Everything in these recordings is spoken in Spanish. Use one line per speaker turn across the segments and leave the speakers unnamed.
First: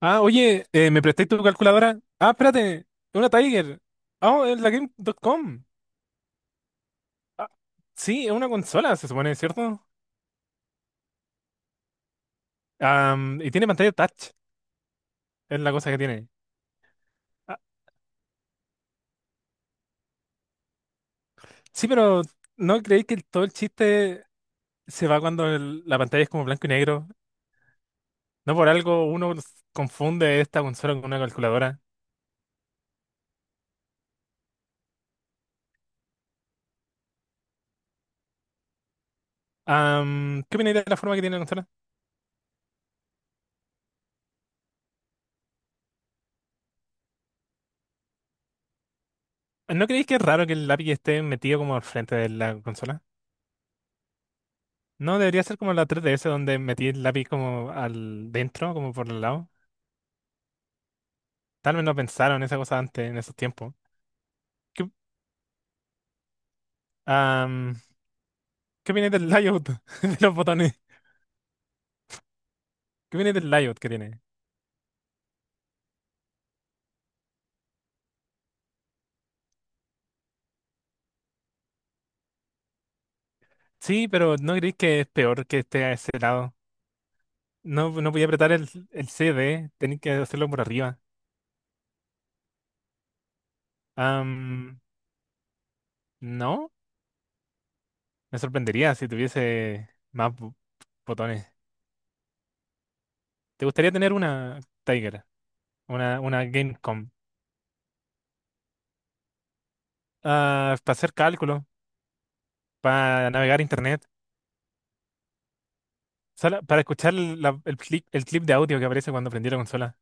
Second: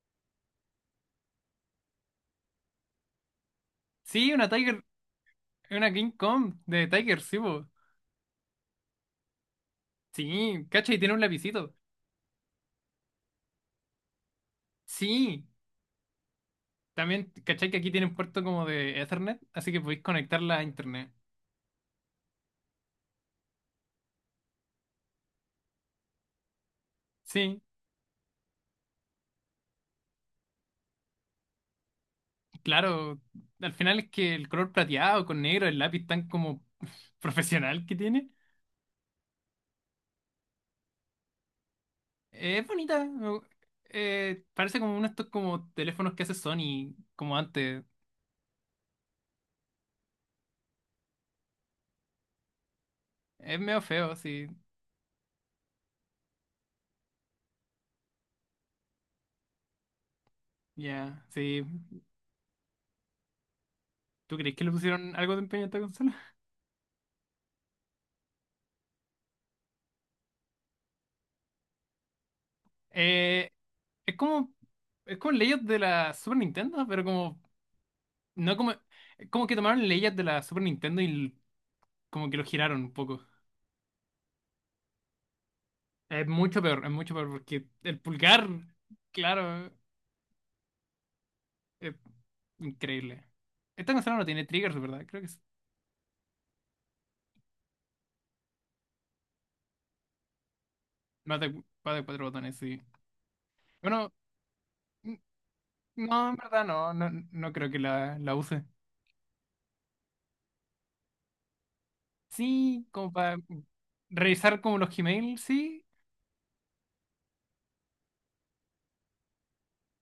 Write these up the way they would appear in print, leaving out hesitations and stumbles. ¿Me prestáis tu calculadora? Ah, espérate, es una Tiger.
Sí,
Oh,
una
es la
Tiger,
Game.com.
una King Kong de Tiger, sí,
Ah,
po.
sí, es una consola, se supone, ¿cierto?
Sí, ¿cachai? Tiene un lapicito.
Y tiene pantalla touch,
Sí.
es la cosa que tiene.
También,
Ah,
¿cachai? Que aquí tiene un puerto como de Ethernet, así que podéis conectarla a internet.
sí, pero ¿no creéis que todo el chiste se va cuando la pantalla es como blanco y negro?
Sí,
No por algo confunde esta consola con una calculadora.
claro. Al final es que el color plateado con negro, el lápiz tan como profesional que tiene.
¿Qué opináis de la forma que tiene la consola?
Es bonita. Parece como uno de estos como teléfonos que hace Sony, como antes.
¿No creéis que es raro que el lápiz esté metido como al frente de la consola?
Es medio feo, sí.
No, debería ser como la tres D S donde metí el lápiz como al dentro, como por el lado.
Ya, sí.
Tal vez no pensaron esa cosa antes, en esos tiempos.
¿Tú crees que le
¿Qué,
pusieron algo de empeño a esta consola?
am, ¿Qué viene del layout de los botones? ¿Qué viene del
Eh,
layout que
es
tiene?
como. Es como leyes de la Super Nintendo, pero como. No como. Es como que tomaron leyes de la Super Nintendo y como que lo giraron un poco.
Sí, pero ¿no creéis que es peor que esté a ese lado?
Es mucho peor, porque
No,
el
no podía
pulgar,
apretar el C D
claro,
tenéis que hacerlo por arriba.
es increíble. Esta consola no tiene triggers,
Am,
¿verdad? Creo que es
no, me sorprendería si tuviese más
más
botones.
de, más de cuatro botones, sí.
¿Te gustaría
Bueno,
tener una
n-
Tiger?
no, en
Una
verdad no, no,
Gamecom.
no creo que la use.
Ah, para hacer cálculo,
Sí, como
para
para
navegar internet.
revisar como los Gmail, sí.
Solo para escuchar el clip de audio que aparece cuando prendí la consola,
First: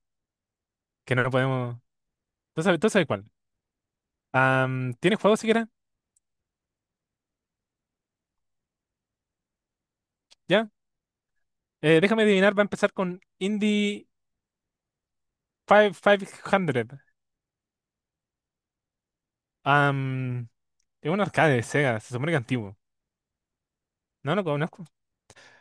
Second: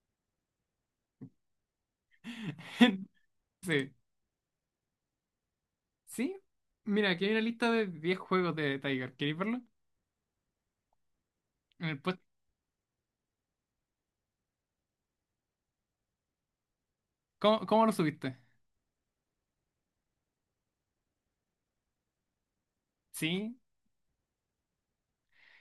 que no lo podemos. ¿Tú sabes cuál?
Sí.
¿Tienes juego siquiera?
Sí, mira, aquí hay una lista de 10 juegos de Tiger. ¿Queréis verlo?
¿Ya?
En el
Déjame adivinar, va a empezar con Indie 5 500.
¿Cómo lo subiste?
Am, es un arcade de Sega, se supone que antiguo.
Sí,
No lo conozco.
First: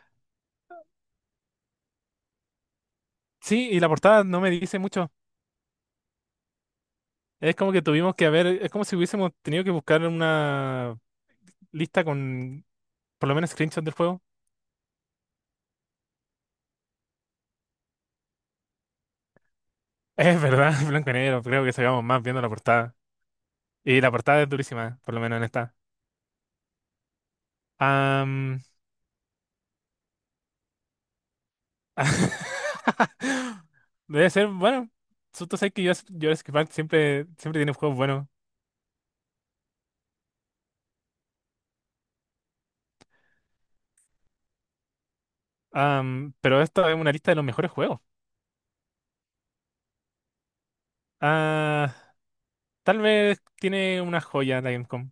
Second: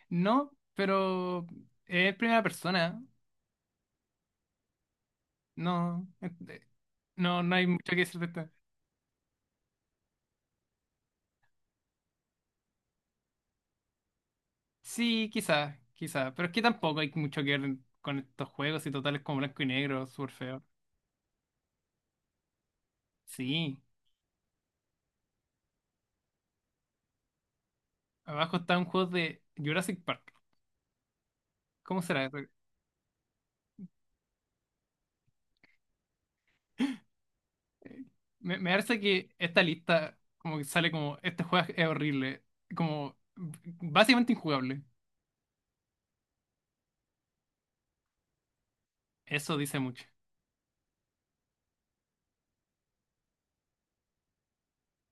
no, pero es primera persona.
Sí, y la portada no me dice mucho.
No, no, no
Es
hay
como que
mucho que
tuvimos
decir de
que haber,
esto.
es como si hubiésemos tenido que buscar una lista con por lo menos screenshots del juego.
Sí, quizás, quizás, pero es que tampoco hay mucho que ver con estos juegos y totales como blanco y negro, súper
Es
feo.
verdad, blanco y negro, creo que sacamos más viendo la portada.
Sí,
Y la portada es durísima, por lo menos en esta.
abajo
Am,
está un juego de Jurassic Park. ¿Cómo será eso?
debe ser, bueno, tú sabes que yo Jurassic Park siempre tiene juegos buenos.
Me parece que esta lista como que sale como, este juego es horrible, como básicamente injugable.
Pero esta es una lista de los mejores juegos.
Eso dice mucho.
Ah, Tal vez tiene una joya la Gamecom.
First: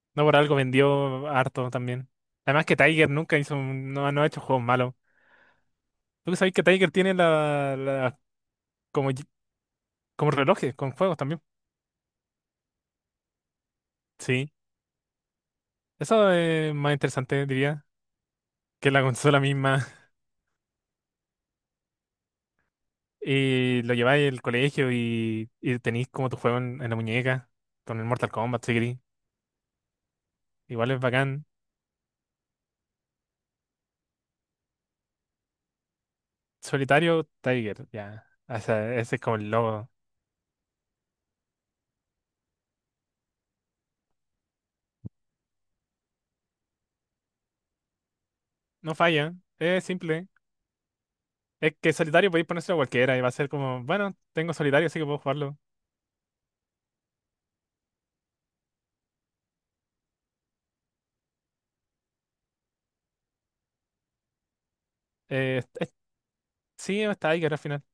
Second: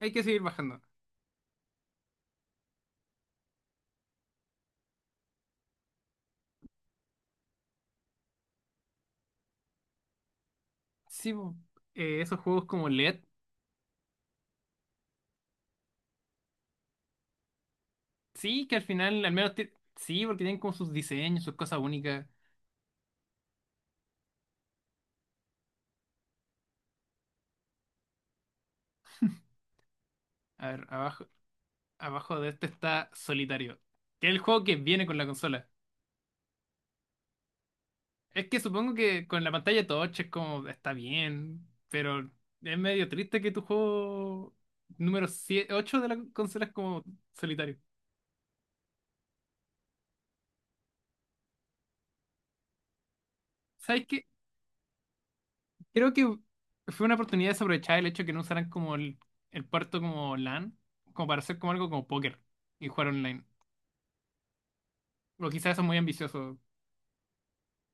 Hay que
No por
seguir
algo
bajando.
vendió harto también. Además que Tiger nunca hizo, no, no ha hecho juegos malos. Tú sabes que Tiger tiene como, como relojes con juegos
Sí,
también.
po. Esos juegos como LED,
Sí. Eso es más interesante, diría,
sí, que al
que la
final, al
consola
menos,
misma.
sí, porque tienen como sus diseños, sus cosas únicas.
Y lo lleváis al colegio y tenéis como tu juego en la muñeca con el Mortal Kombat, si queréis.
A ver,
Igual es
abajo,
bacán.
abajo de este está Solitario, que es el juego que viene con la consola.
Solitario Tiger, ya.
Es que
O
supongo
sea, ese es
que
como
con
el
la pantalla
logo.
touch es como, está bien, pero es medio triste que tu juego número 8 de la consola es como Solitario.
No falla, es simple. Es que solitario podéis ponérselo a cualquiera y va a ser como,
¿Sabes
bueno,
qué?
tengo solitario, así que puedo jugarlo.
Creo que fue una oportunidad desaprovechada el hecho de que no usaran como el puerto como LAN, como para hacer como algo como póker y jugar online. O
Eh,
quizás eso es
es-
muy ambicioso,
sí, está Tiger al final.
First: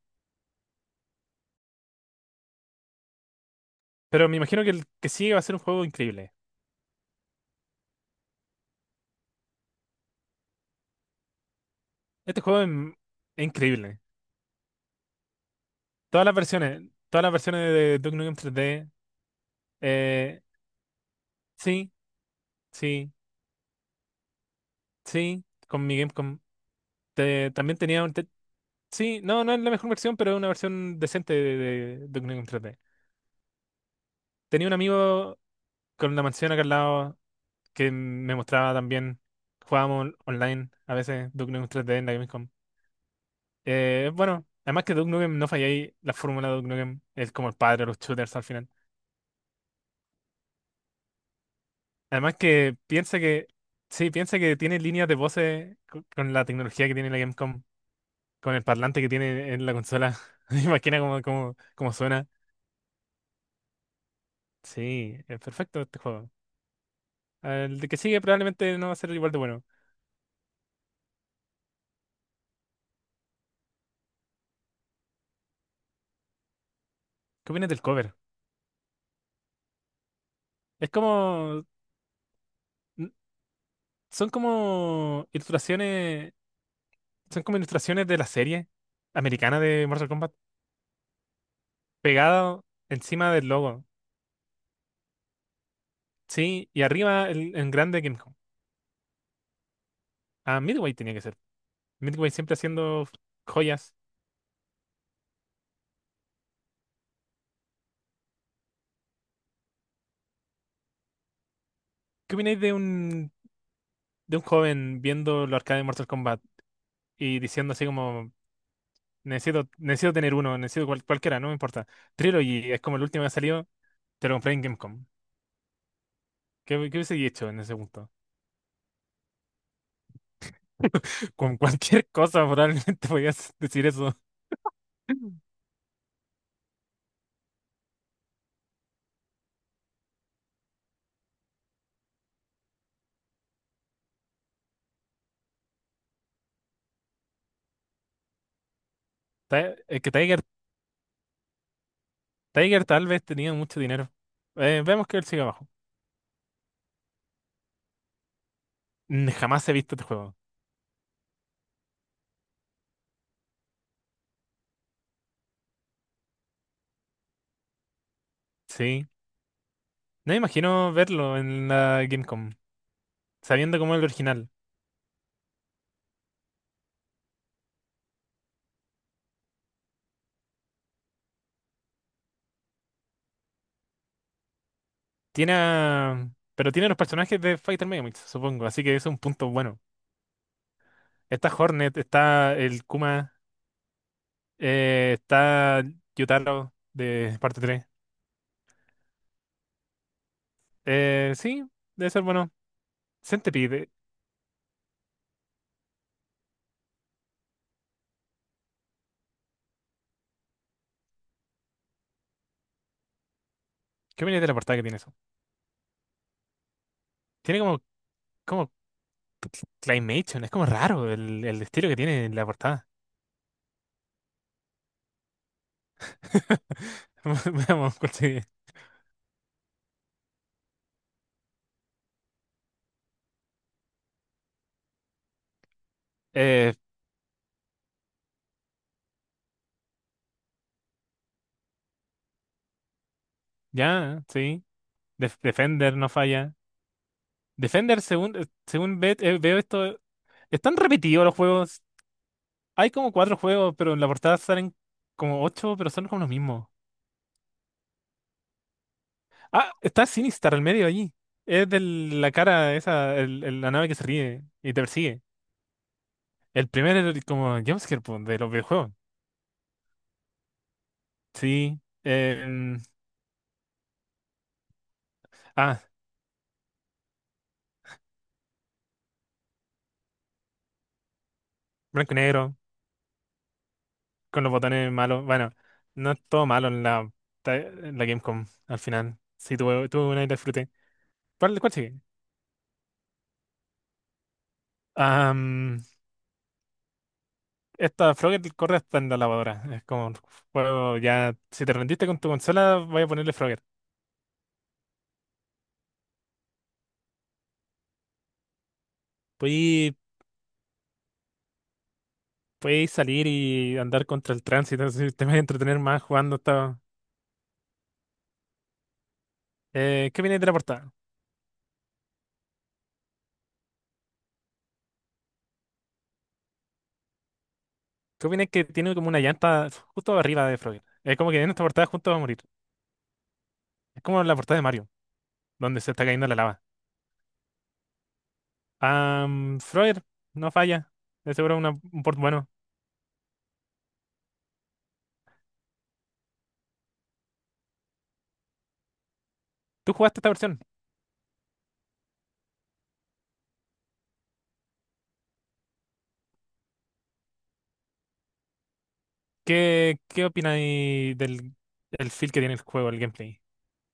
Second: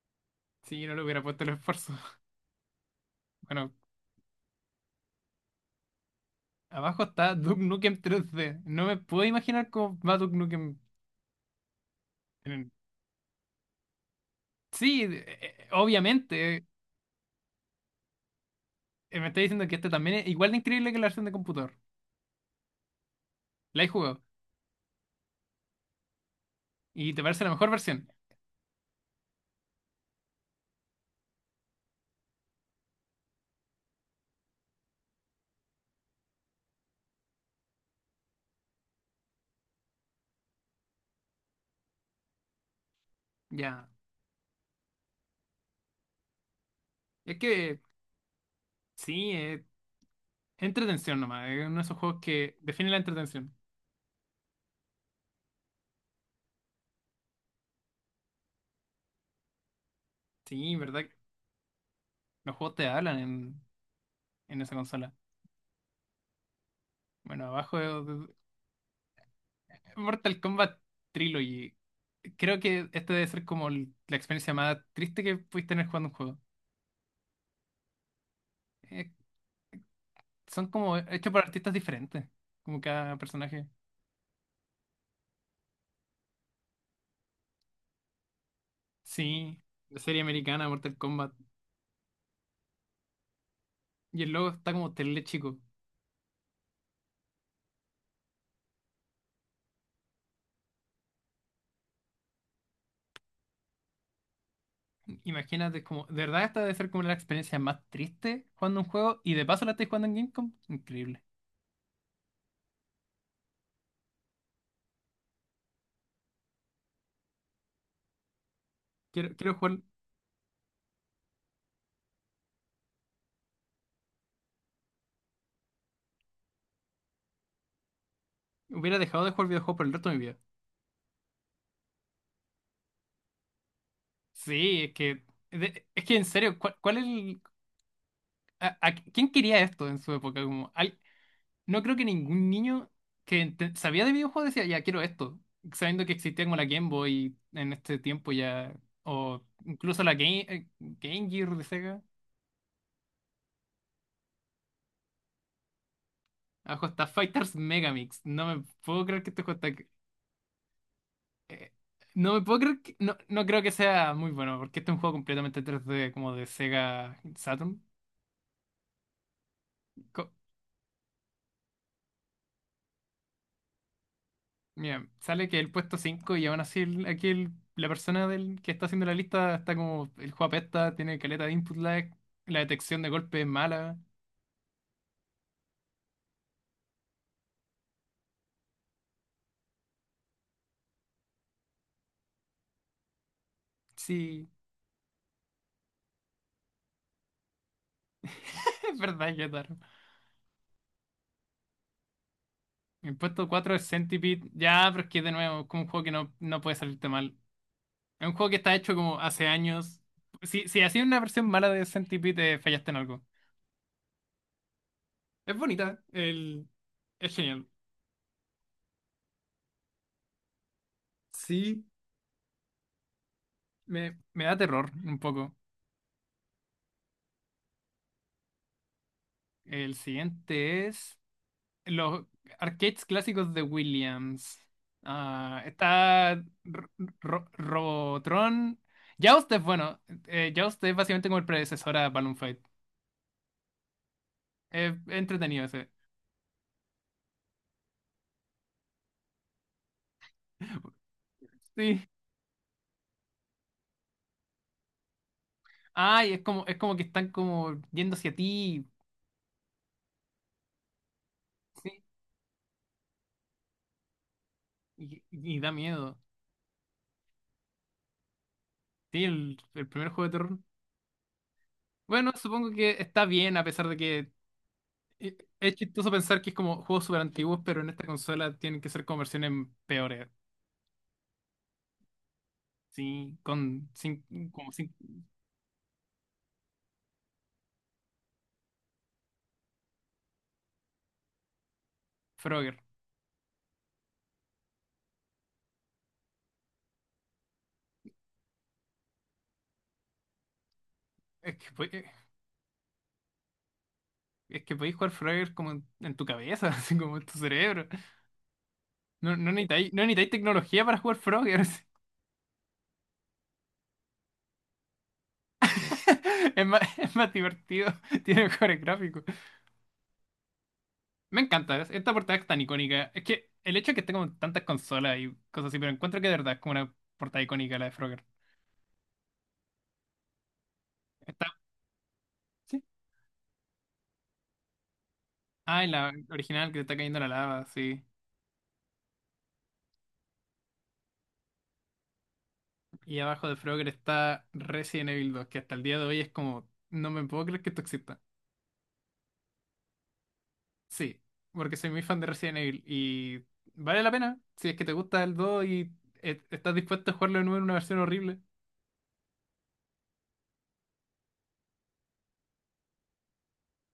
si no le hubiera puesto el esfuerzo. Bueno,
Pero me imagino que el que sigue va a ser un juego increíble.
abajo está Duke Nukem 3D. No me puedo imaginar cómo va Duke Nukem.
Este
En
juego
el-
es increíble.
Sí,
Todas las
obviamente.
versiones, todas las versiones de Duke Nukem 3D,
Me está diciendo que este también es
eh,
igual de increíble que la versión de computador.
sí, sí,
La he jugado.
sí. Con mi Game
Y te parece la mejor
También tenía
versión.
un... sí, no, no es la mejor versión, pero es una versión decente de Duke Nukem 3D. Tenía un amigo con la mansión acá al lado que me mostraba también. Jugábamos online a veces Duke Nukem 3D en la Gamescom.
Ya.
Bueno, además que Duke Nukem no falla ahí, la fórmula de Duke Nukem es
Es
como el padre
que
de los shooters al final.
sí, entretención nomás. Es uno de esos juegos
Además
que
que
define la
piensa que...
entretención.
Sí, piensa que tiene líneas de voces con, la tecnología que tiene la Gamescom, con el parlante que tiene en la consola.
Sí,
Imagina
verdad que
cómo suena.
los juegos te hablan en esa consola.
Sí, es perfecto este juego.
Bueno, abajo
El de que sigue probablemente no va a ser igual de bueno.
Mortal Kombat Trilogy. Creo que este debe ser como la experiencia más triste que pudiste tener jugando un juego.
¿Qué opinas del cover?
Eh, Son
Es
como hechos por
como...
artistas diferentes, como
n-
cada personaje.
son como ilustraciones... Son como ilustraciones de la serie americana
Sí,
de
la
Mortal
serie
Kombat
americana Mortal Kombat.
pegado encima del logo.
Y el logo está como tele chico.
Sí, y arriba el, en grande Game Home. Ah, Midway tenía que ser. Midway siempre haciendo joyas.
Imagínate, como, de verdad esta debe ser como la experiencia más triste jugando un juego y de paso la estoy jugando en Gamecom. Increíble.
¿Qué opináis de un, ¿de un joven viendo los arcades de Mortal Kombat y diciendo así como...
Quiero, quiero jugar.
Necesito tener uno, necesito cualquiera, no me importa. Trilogy es como el último que ha salido. Te lo compré en Gamecom. ¿Qué hubiese hecho en ese punto?
Hubiera dejado de jugar videojuegos por el resto de mi vida.
Con cualquier cosa probablemente podías decir eso.
Sí, es que, es que en serio, ¿cuál es el, ¿quién quería esto en su época? Como, no creo que ningún niño que sabía de videojuegos decía, ya quiero esto, sabiendo que existía como la Game Boy en este tiempo ya, o
Ti- Es
incluso
que
la
Tiger,
Game Gear de Sega.
Tiger tal vez tenía mucho dinero. Veamos que él sigue abajo.
Abajo está Fighters Megamix. No me puedo creer
Mm,
que este juego
jamás he
está.
visto este juego.
eh, no me puedo creer que. No, no creo que sea muy bueno, porque este es un juego completamente 3D como de Sega Saturn.
Sí. No me imagino verlo en la Gamecom, sabiendo cómo es el original.
Mira, sale que el puesto 5 y aún así aquí la persona del, que está haciendo la lista está como el juego apesta, tiene caleta de input lag, la detección de golpe es mala.
Tiene a- Pero tiene los personajes de Fighter Megamix, supongo, así que eso es un punto bueno. Está Hornet, está el Kuma,
Sí,
está Yutaro de parte 3.
es verdad, Yotaro.
Sí, debe ser bueno.
El puesto 4 es
Centipede,
Centipede. Ya, pero es que de nuevo, es como un juego que no, no puede salirte mal. Es un juego que está hecho como hace años. Si hacías una versión mala de Centipede, fallaste en algo.
¿qué opinas de la portada que tiene eso?
Es bonita, es
Tiene
genial.
como, como claymation, es como raro el
Sí,
estilo que tiene en la portada.
me da terror un poco.
Veamos cuál sigue.
El siguiente es. Los arcades clásicos de Williams. Ah, está
Eh,
Robotron. Joust es bueno. Joust es básicamente como el predecesor a Balloon Fight.
ya, sí.
Es entretenido ese.
Defender no falla. Defender, según veo esto, están repetidos los juegos.
Sí.
Hay como cuatro juegos, pero en la portada salen como ocho, pero son como los
Ay,
mismos.
es como que están como yendo hacia ti.
Ah, está Sinistar al medio allí. Es de
Sí.
la cara esa, la nave que se ríe y te
Y,
persigue.
y da miedo.
Como jumpscare po, de los videojuegos.
Sí, el primer juego de terror.
Sí.
Bueno, supongo que está bien, a pesar de que es
Ah,
chistoso pensar que es como juegos súper antiguos, pero en esta consola tienen que ser como versiones peores.
blanco y negro,
Sí, con
con los
como
botones malos. Bueno, no es todo malo en en la Gamecom al final. Sí, tuve una y la disfruté. ¿Cuál sigue?
Frogger.
Am, esta Frogger corre hasta en la lavadora. Es como un juego ya.
Es
Si
que,
te rendiste con tu consola, voy a ponerle Frogger.
podéis jugar Frogger como en tu cabeza, así como en tu cerebro. No, no necesitáis,
Puedes,
no necesitáis tecnología para jugar Frogger así.
puedes salir y andar contra el tránsito. Si te vas a entretener más jugando
Es más,
esta.
es más divertido, tiene mejores gráficos.
¿Qué viene de la portada?
Me encanta, esta portada es tan icónica. Es que el hecho de que esté como en tantas consolas y cosas así, pero encuentro que de verdad es como una portada icónica la de Frogger.
¿Qué viene que tiene como una llanta justo arriba de Frogger? Es como que
Está,
en esta portada juntos va a morir.
sí.
Es como la portada de Mario, donde
Ah, en
se está
la
cayendo la lava.
original que te está cayendo la lava, sí.
Freud, no falla. De seguro un port bueno.
Y abajo de Frogger está Resident Evil 2 que hasta el día de hoy es como, no me puedo creer que esto exista.
¿Tú jugaste esta versión?
Sí, porque soy muy fan de Resident Evil y vale la pena si es que te gusta el 2 y estás dispuesto a jugarlo de nuevo en una versión horrible,
¿Qué opináis del el feel que tiene el juego, el gameplay?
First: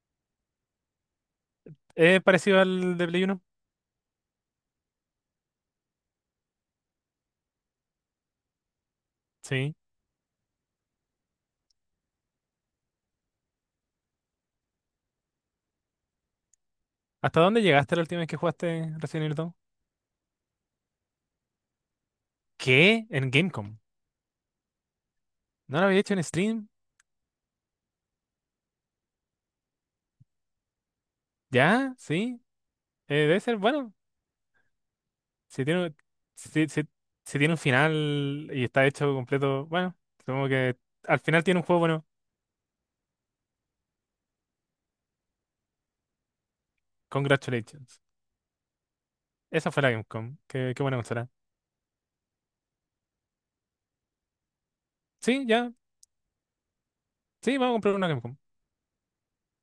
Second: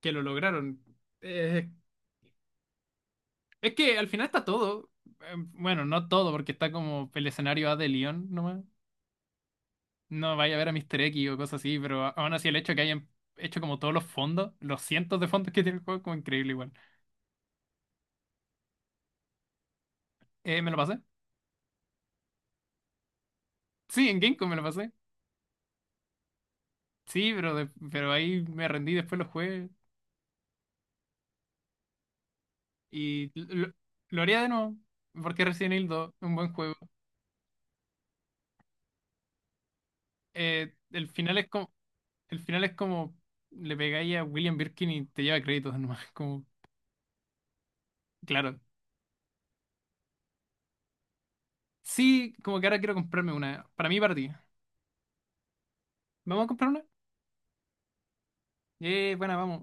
que lo lograron. Eh,
¿Es parecido al de Play 1?
es que al final está todo. Bueno, no todo, porque está como el escenario A de Leon nomás.
Sí.
No vaya a ver a Mr. X o cosas así, pero aún así el hecho de que hayan hecho como todos los fondos, los cientos de fondos que tiene el juego, como increíble igual.
¿Hasta dónde llegaste la última vez que jugaste Resident Evil 2?
¿Me lo pasé?
¿Qué? ¿En Gamecom?
Sí, en Gamecom me lo pasé.
¿No lo había hecho en stream?
Sí, pero ahí me rendí, después lo jugué.
¿Ya? ¿Sí?
Y
Debe ser
lo,
bueno.
lo haría de nuevo, porque
Si
Resident Evil
tiene,
2 es un
si,
buen juego.
si- si tiene un final y está hecho completo, bueno, supongo
Eh,
que
el
al
final
final
es
tiene un
como,
juego bueno.
el final es como le pegáis a William Birkin y te lleva créditos nomás, como,
Congratulations.
claro.
Esa fue la Gamecom. Qué buena consola.
Sí, como que ahora quiero comprarme una, para mí y para ti.
Sí, ya.
¿Vamos a comprar una?
Sí, vamos a comprar una Gamecom.
Bueno, vamos.